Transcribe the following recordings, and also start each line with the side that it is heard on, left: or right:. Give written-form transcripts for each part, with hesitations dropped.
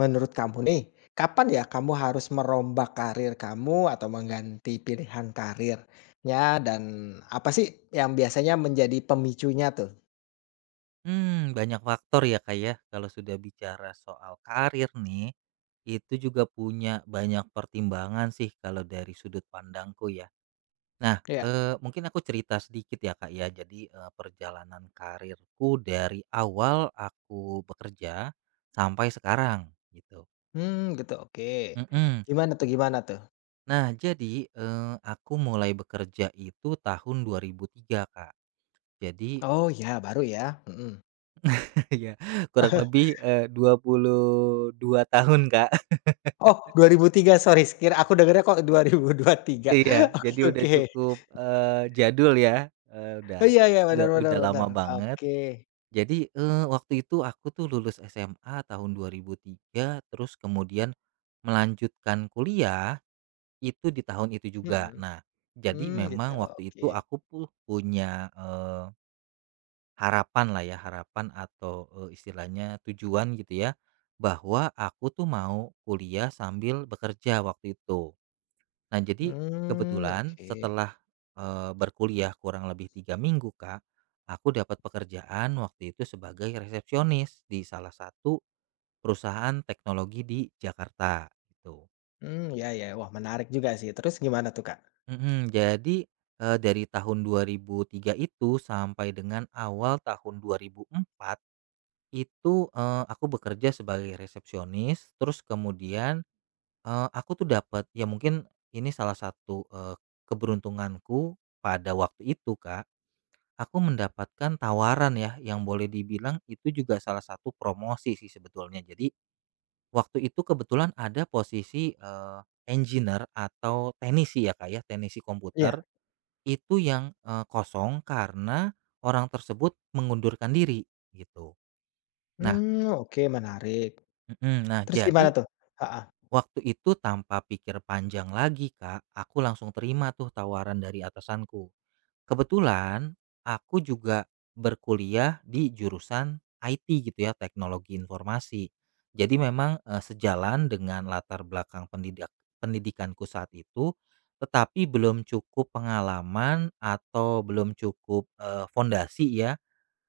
left: Menurut kamu nih, kapan ya kamu harus merombak karir kamu atau mengganti pilihan karirnya dan apa sih yang biasanya menjadi pemicunya tuh?
right: Banyak faktor ya, Kak, ya, kalau sudah bicara soal karir nih, itu juga punya banyak pertimbangan sih kalau dari sudut pandangku ya. Nah,
left: Iya.
right: mungkin aku cerita sedikit ya, Kak, ya. Jadi, perjalanan karirku dari awal aku bekerja sampai sekarang gitu.
left: Mmm, gitu, oke.
right: Mhm.
left: Gimana tuh gimana tuh?
right: Nah, jadi, aku mulai bekerja itu tahun 2003, Kak. Jadi
left: Oh ya, baru ya? Mhm.
right: ya kurang lebih, 22 tahun, Kak.
left: Oh 2003, sorry, sekira aku dengernya kok 2023.
right: Iya,
left: Oke
right: jadi udah
left: oke.
right: cukup, jadul ya, udah
left: Oh iya iya, benar
right: udah
left: benar
right: udah
left: benar.
right: lama banget.
left: Oke.
right: Jadi, waktu itu aku tuh lulus SMA tahun 2003, terus kemudian melanjutkan kuliah itu di tahun itu
left: Mhm.
right: juga. Nah, jadi
left: Mmm, gitu,
right: memang waktu
left: oke.
right: itu aku punya, harapanlah ya, harapan atau, istilahnya tujuan gitu ya, bahwa aku tuh mau kuliah sambil bekerja waktu itu. Nah, jadi
left: Hmm,
right: kebetulan
left: oke.
right: setelah, berkuliah kurang lebih 3 minggu, Kak, aku dapat pekerjaan waktu itu sebagai resepsionis di salah satu perusahaan teknologi di Jakarta, gitu.
left: Hmm, ya ya. Wah, menarik juga sih. Terus gimana tuh, Kak?
right: Mhm, jadi, dari tahun 2003 itu sampai dengan awal tahun 2004 itu, aku bekerja sebagai resepsionis, terus kemudian, aku tuh dapat ya mungkin ini salah satu, keberuntunganku pada waktu itu, Kak. Aku mendapatkan tawaran ya, yang boleh dibilang itu juga salah satu promosi sih sebetulnya. Jadi, waktu itu kebetulan ada posisi, engineer atau teknisi ya, Kak, ya, teknisi
left: Iya,
right: komputer, itu yang, kosong karena orang tersebut mengundurkan diri, gitu. Nah
left: mmm, oke, menarik.
right: mhm, nah,
left: Terus gimana
right: jadi
left: tuh? Heeh,
right: waktu itu tanpa pikir panjang lagi, Kak, aku langsung terima tuh tawaran dari atasanku. Kebetulan aku juga berkuliah di jurusan IT gitu ya, teknologi informasi. Jadi memang, sejalan dengan latar belakang pendidikanku saat itu, tetapi belum cukup pengalaman atau belum cukup, fondasi ya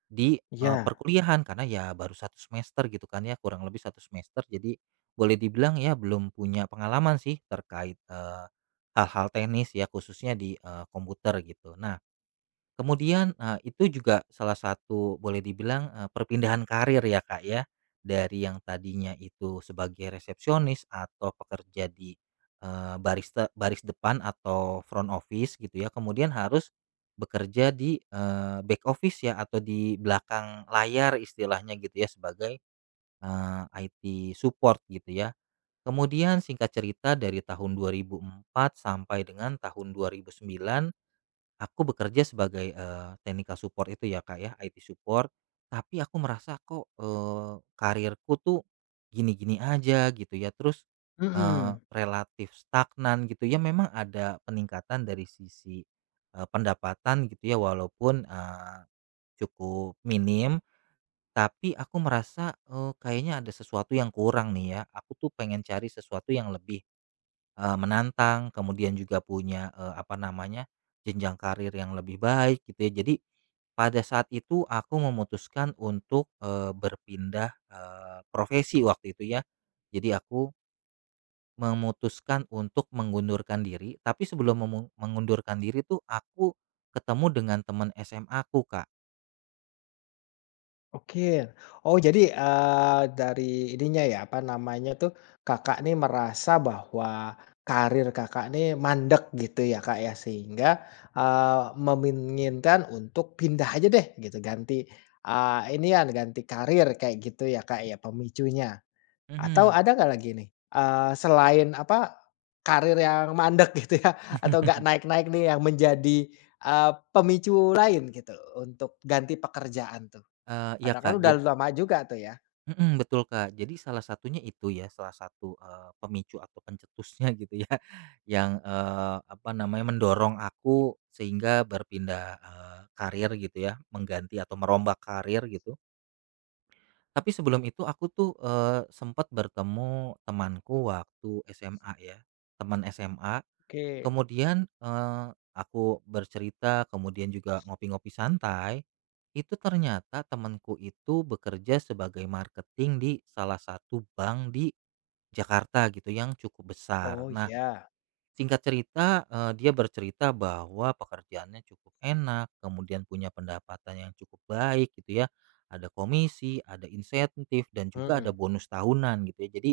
right: di,
left: iya,
right: perkuliahan karena ya baru satu semester gitu kan ya, kurang lebih satu semester. Jadi boleh dibilang ya belum punya pengalaman sih terkait, hal-hal teknis ya khususnya di, komputer gitu. Nah kemudian, itu juga salah satu boleh dibilang, perpindahan karir ya, Kak, ya, dari yang tadinya itu sebagai resepsionis atau pekerja di, barista baris depan atau front office gitu ya, kemudian harus bekerja di, back office ya atau di belakang layar istilahnya gitu ya sebagai, IT support gitu ya. Kemudian singkat cerita dari tahun 2004 sampai dengan tahun 2009. Aku bekerja sebagai, technical support itu ya, Kak, ya, IT support, tapi aku merasa kok, karirku tuh gini-gini aja gitu ya, terus,
left: mhm,
right: relatif stagnan gitu ya. Memang ada peningkatan dari sisi, pendapatan gitu ya walaupun, cukup minim, tapi aku merasa, kayaknya ada sesuatu yang kurang nih ya, aku tuh pengen cari sesuatu yang lebih. Menantang, kemudian juga punya, apa namanya, jenjang karir yang lebih baik gitu ya. Jadi, pada saat itu aku memutuskan untuk, berpindah, profesi waktu itu ya. Jadi aku memutuskan untuk mengundurkan diri, tapi sebelum mengundurkan diri tuh aku ketemu dengan teman SMA aku, Kak.
left: oke. Oh jadi, dari ininya ya, apa namanya tuh, Kakak nih merasa bahwa karir Kakak nih mandek gitu ya, Kak, ya, sehingga, menginginkan untuk pindah aja deh gitu, ganti, inian, ganti karir kayak gitu ya, Kak, ya, pemicunya? Atau
right: Mhm.
left: ada nggak lagi nih, selain apa, karir yang mandek gitu ya atau nggak naik-naik nih yang menjadi, pemicu lain gitu untuk ganti pekerjaan tuh?
right: Iya,
left: Karena kan
right: Kak.
left: udah
right: Jadi.
left: lama juga tuh ya.
right: Mhm, betul, Kak. Jadi salah satunya itu ya, salah satu, pemicu atau pencetusnya gitu ya, yang, apa namanya, mendorong aku sehingga berpindah, karir gitu ya, mengganti atau merombak karir gitu, tapi sebelum itu aku tuh, sempet bertemu temanku waktu SMA ya, teman SMA.
left: Oke.
right: Kemudian, aku bercerita, kemudian juga ngopi-ngopi santai. Itu ternyata temanku itu bekerja sebagai marketing di salah satu bank di Jakarta gitu yang cukup besar.
left: Oh
right: Nah,
left: iya,
right: singkat cerita, dia bercerita bahwa pekerjaannya cukup enak, kemudian punya pendapatan yang cukup baik gitu ya, ada komisi, ada insentif, dan juga ada
left: mhm.
right: bonus tahunan gitu ya. Jadi,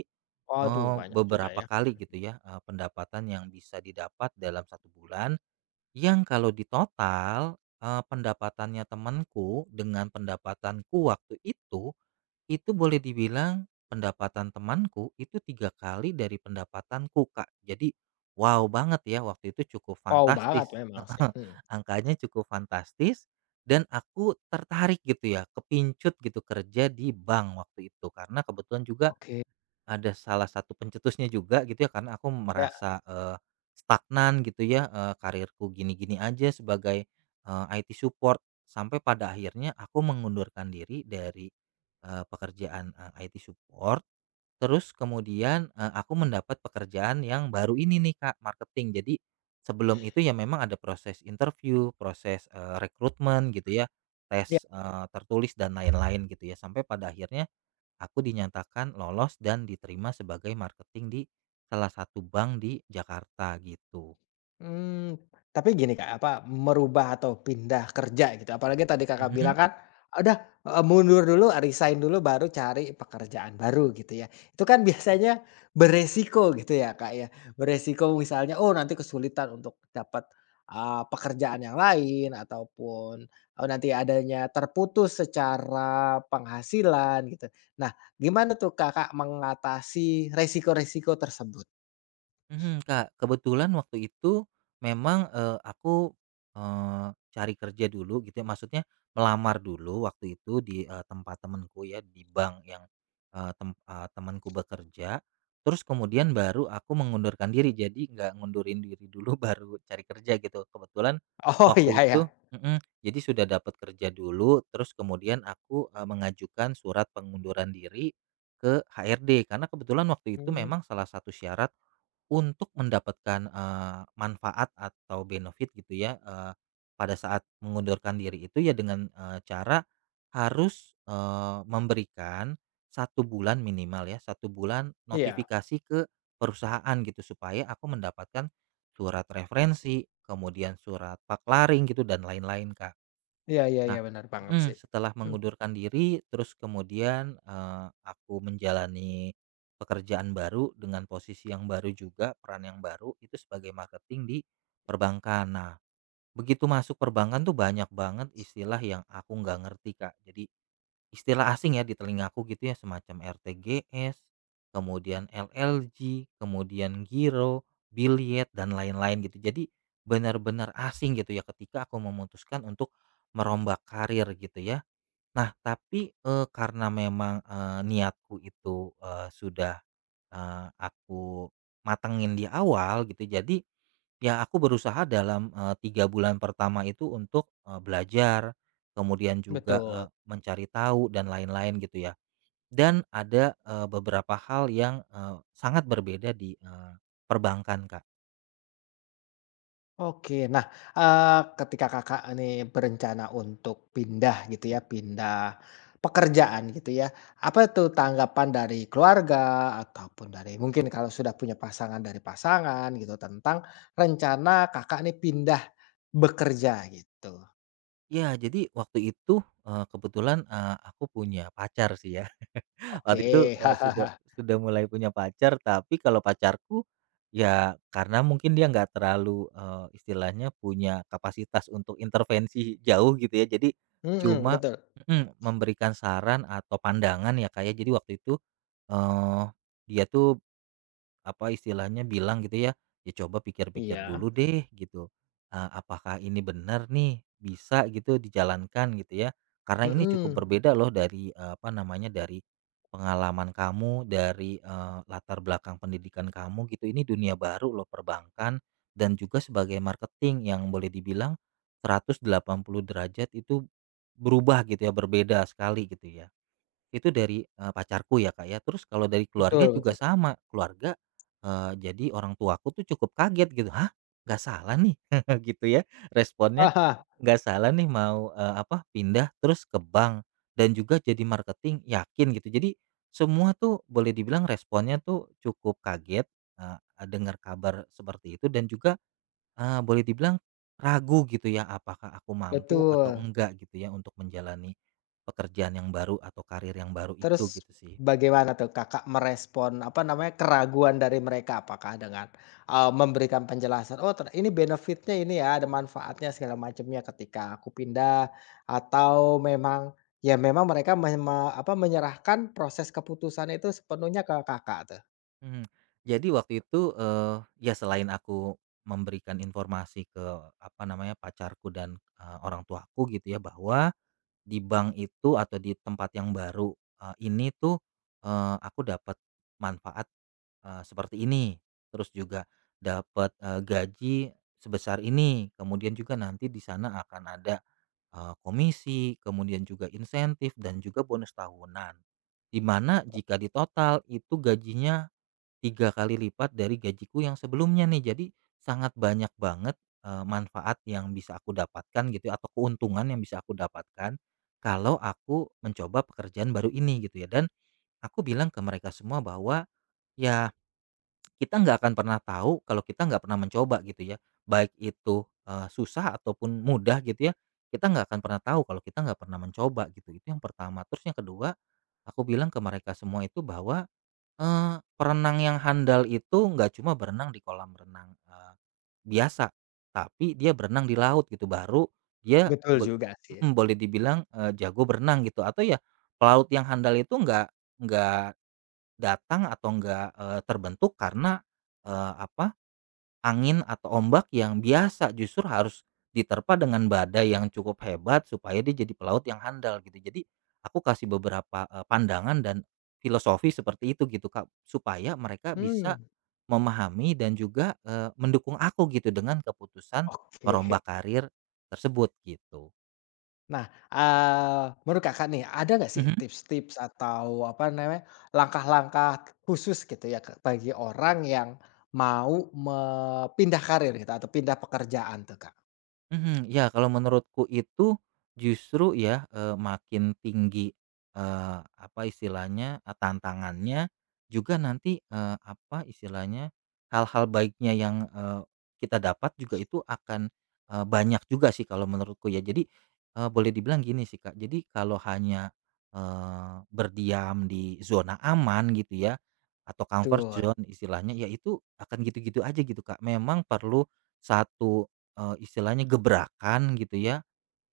left: Waduh, banyak juga
right: beberapa
left: ya.
right: kali gitu ya, pendapatan yang bisa didapat dalam satu bulan, yang kalau ditotal, pendapatannya temanku dengan pendapatanku waktu itu boleh dibilang pendapatan temanku itu 3 kali dari pendapatanku, Kak. Jadi, wow banget ya waktu itu cukup
left: Wow banget
right: fantastis,
left: memang sih, mhm.
right: angkanya cukup fantastis dan aku tertarik gitu ya, kepincut gitu kerja di bank waktu itu, karena kebetulan juga
left: Oke,
right: ada salah satu pencetusnya juga gitu ya karena aku
left: ya.
right: merasa, stagnan gitu ya, karirku gini-gini aja sebagai, IT support sampai pada akhirnya aku mengundurkan diri dari, pekerjaan, IT support terus kemudian, aku mendapat pekerjaan yang baru ini nih, Kak, marketing. Jadi sebelum itu ya memang ada proses interview, proses, rekrutmen gitu ya, tes, tertulis dan lain-lain gitu ya sampai pada akhirnya aku dinyatakan lolos dan diterima sebagai marketing di salah satu bank di Jakarta gitu.
left: Mmm, tapi gini Kak, apa, merubah atau pindah kerja gitu, apalagi tadi Kakak
right: Mhm.
left: bilang kan, udah, mundur dulu, resign dulu, baru cari pekerjaan baru gitu ya. Itu kan biasanya beresiko gitu ya Kak ya, beresiko misalnya, oh nanti kesulitan untuk dapat, pekerjaan yang lain ataupun, nanti adanya terputus secara penghasilan gitu. Nah, gimana tuh Kakak mengatasi resiko-resiko tersebut?
right: Mhm, Kak, kebetulan waktu itu memang, aku, eee, cari kerja dulu gitu ya, maksudnya melamar dulu waktu itu di, tempat temanku ya, di bank yang, temenku bekerja. Terus kemudian baru aku mengundurkan diri, jadi nggak ngundurin diri dulu baru cari kerja gitu. Kebetulan
left: Oh,
right: waktu
left: iya ya.
right: itu jadi sudah dapat kerja dulu, terus kemudian aku, mengajukan surat pengunduran diri ke HRD, karena kebetulan waktu itu
left: Mmm,
right: memang salah satu syarat untuk mendapatkan, manfaat atau benefit gitu ya, pada saat mengundurkan diri itu ya dengan, cara harus, memberikan satu bulan minimal ya, satu bulan
left: iya.
right: notifikasi ke perusahaan gitu supaya aku mendapatkan surat referensi, kemudian surat paklaring gitu dan lain-lain, Kak.
left: Iya iya iya,
right: Nah,
left: benar banget
right: mhm,
left: sih.
right: setelah
left: Mhm.
right: mengundurkan diri terus kemudian, aku menjalani pekerjaan baru dengan posisi yang baru juga, peran yang baru itu sebagai marketing di perbankan. Nah, begitu masuk perbankan tuh banyak banget istilah yang aku nggak ngerti, Kak. Jadi, istilah asing ya di telingaku gitu ya semacam RTGS, kemudian LLG, kemudian giro, biliet dan lain-lain gitu. Jadi benar-benar asing gitu ya ketika aku memutuskan untuk merombak karir gitu ya. Nah, tapi, karena memang, niatku itu, sudah. Aku matengin di awal gitu jadi, ya aku berusaha dalam, 3 bulan pertama itu untuk, belajar, kemudian juga,
left: Betul.
right: mencari tahu dan lain-lain gitu ya dan ada, beberapa hal yang, sangat berbeda di, perbankan, Kak.
left: Oke, nah, ketika Kakak ini berencana untuk pindah gitu ya, pindah pekerjaan gitu ya, apa itu tanggapan dari keluarga ataupun dari mungkin kalau sudah punya pasangan dari pasangan gitu tentang rencana Kakak ini pindah bekerja gitu?
right: Ya jadi waktu itu, kebetulan, aku punya pacar sih ya. Waktu itu,
left: Oke.
right: sudah sudah mulai punya pacar, tapi kalau pacarku, ya karena mungkin dia nggak terlalu, istilahnya punya kapasitas untuk intervensi jauh gitu ya, jadi
left: Mhm,
right: cuma
left: betul.
right: mhm, memberikan saran atau pandangan ya kayak. Jadi waktu itu, eee, dia tuh apa istilahnya bilang gitu ya, "Ya coba pikir-pikir
left: Iya.
right: dulu deh," gitu, "apakah ini benar nih bisa gitu dijalankan?" Gitu ya. Karena ini cukup
left: Mhm,
right: berbeda loh dari, apa namanya, dari pengalaman kamu, dari, latar belakang pendidikan kamu gitu. Ini dunia baru loh perbankan dan juga sebagai marketing yang boleh dibilang 180 derajat itu berubah gitu ya, berbeda sekali gitu ya. Itu dari, pacarku ya, Kak, ya. Terus kalau dari keluarga
left: betul betul.
right: juga sama, keluarga, jadi orang tuaku tuh cukup kaget gitu, "Hah, nggak salah nih?" gitu ya responnya,
left: Heeh,
right: "Nggak salah nih mau," apa, pindah terus ke bank dan juga jadi marketing, yakin gitu. Jadi semua tuh boleh dibilang responnya tuh cukup kaget, eee, dengar kabar seperti itu dan juga boleh dibilang ragu gitu ya, apakah aku mampu atau
left: betul.
right: enggak gitu ya untuk menjalani pekerjaan yang baru atau karir yang baru itu
left: Terus
right: gitu sih.
left: bagaimana tuh Kakak merespon, apa namanya, keraguan dari mereka? Apakah dengan, memberikan penjelasan, "Oh ter ini benefitnya ini ya, ada manfaatnya segala macamnya ketika aku pindah," atau memang, ya memang mereka me me apa, menyerahkan proses keputusan itu sepenuhnya ke Kakak tuh?
right: Mhm. Jadi waktu itu, ya selain aku memberikan informasi ke apa namanya, pacarku dan, orang tuaku gitu ya bahwa di bank itu atau di tempat yang baru, ini tuh, aku dapat manfaat seperti ini, terus juga dapat, gaji sebesar ini, kemudian juga nanti di sana akan ada, komisi, kemudian juga insentif dan juga bonus tahunan. Dimana mana jika ditotal itu gajinya 3 kali lipat dari gajiku yang sebelumnya nih. Jadi sangat banyak banget, manfaat yang bisa aku dapatkan gitu ya atau keuntungan yang bisa aku dapatkan kalau aku mencoba pekerjaan baru ini gitu ya. Dan aku bilang ke mereka semua bahwa, "Ya kita nggak akan pernah tahu kalau kita nggak pernah mencoba gitu ya, baik itu, susah ataupun mudah gitu ya, kita nggak akan pernah tahu kalau kita nggak pernah mencoba gitu, itu yang pertama. Terus yang kedua, aku bilang ke mereka semua itu bahwa, perenang yang handal itu nggak cuma berenang di kolam renang, biasa, tapi dia berenang di laut gitu, baru dia
left: Betul juga sih.
right: boleh dibilang, jago berenang gitu, atau ya pelaut yang handal itu nggak datang atau enggak, terbentuk karena, apa, angin atau ombak yang biasa justru harus diterpa dengan badai yang cukup hebat supaya dia jadi pelaut yang handal gitu. Jadi aku kasih beberapa, pandangan dan filosofi seperti itu gitu, Kak, supaya mereka
left: Hmm,
right: bisa memahami dan juga, mendukung aku gitu dengan keputusan
left: oke.
right: merombak karir tersebut gitu.
left: Nah, menurut Kakak nih, ada nggak sih
right: Mhm.
left: tips-tips atau apa namanya, langkah-langkah khusus gitu ya, Kak, bagi orang yang mau me pindah karir gitu atau pindah pekerjaan tuh, Kak?
right: Mhm, ya kalau menurutku itu justru ya, makin tinggi, apa istilahnya, tantangannya juga nanti, apa istilahnya, hal-hal baiknya yang, kita dapat juga itu akan, banyak juga sih kalau menurutku ya. Jadi, boleh dibilang gini sih, Kak, jadi kalau hanya, berdiam di zona aman gitu ya atau comfort
left: Betul,
right: zone istilahnya, ya itu akan gitu-gitu aja gitu, Kak. Memang perlu satu istilahnya gebrakan gitu ya,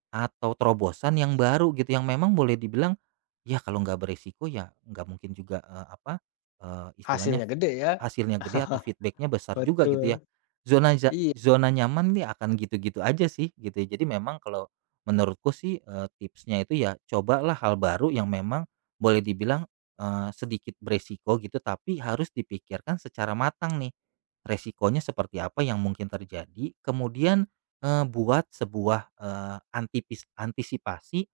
right: atau terobosan yang baru gitu, yang memang boleh dibilang, ya kalau nggak beresiko ya nggak mungkin juga, apa, istilahnya
left: hasilnya gede ya.
right: hasilnya gede atau feedbacknya besar juga gitu ya.
left: Betul,
right: Zona ja
left: iya,
right: zona nyaman nih akan gitu-gitu aja sih gitu ya. Jadi memang kalau menurutku sih, tipsnya itu ya cobalah hal baru yang memang boleh dibilang, sedikit beresiko gitu, tapi harus dipikirkan secara matang nih. Resikonya seperti apa yang mungkin terjadi, kemudian buat sebuah, antisipasi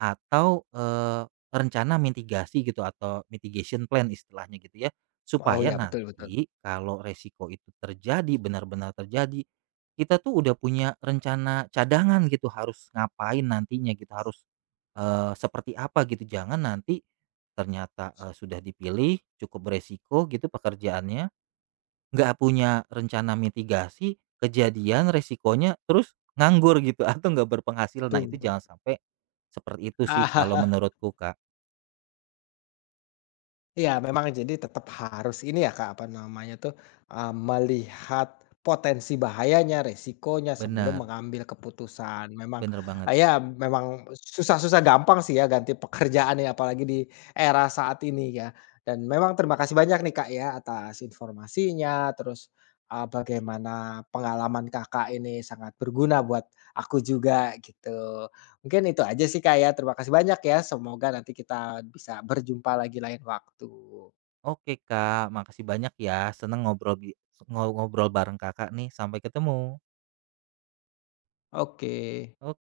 right: atau, rencana mitigasi gitu atau mitigation plan istilahnya gitu ya,
left: oh
right: supaya
left: ya, betul betul,
right: nanti kalau resiko itu terjadi, benar-benar terjadi, kita tuh udah punya rencana cadangan gitu harus ngapain nantinya gitu, harus, seperti apa gitu. Jangan nanti ternyata, sudah dipilih cukup beresiko gitu pekerjaannya. Nggak punya rencana mitigasi, kejadian resikonya terus nganggur gitu atau nggak berpenghasil. Nah, itu
left: betul.
right: jangan sampai seperti itu sih kalau menurutku, Kak.
left: Iya memang jadi tetap harus ini ya Kak, apa namanya tuh, melihat potensi bahayanya, resikonya sebelum
right: Bener,
left: mengambil keputusan. Memang,
right: bener banget.
left: ya memang susah-susah gampang sih ya ganti pekerjaan ya apalagi di era saat ini ya. Dan memang terima kasih banyak nih Kak ya atas informasinya, terus, bagaimana pengalaman Kakak ini sangat berguna buat aku juga gitu. Mungkin itu aja sih, Kak, ya. Terima kasih banyak ya, semoga nanti kita bisa berjumpa lagi lain waktu.
right: Oke, Kak, makasih banyak ya. Seneng ngobrol bi ngo ngobrol bareng Kakak nih. Sampai ketemu.
left: Oke.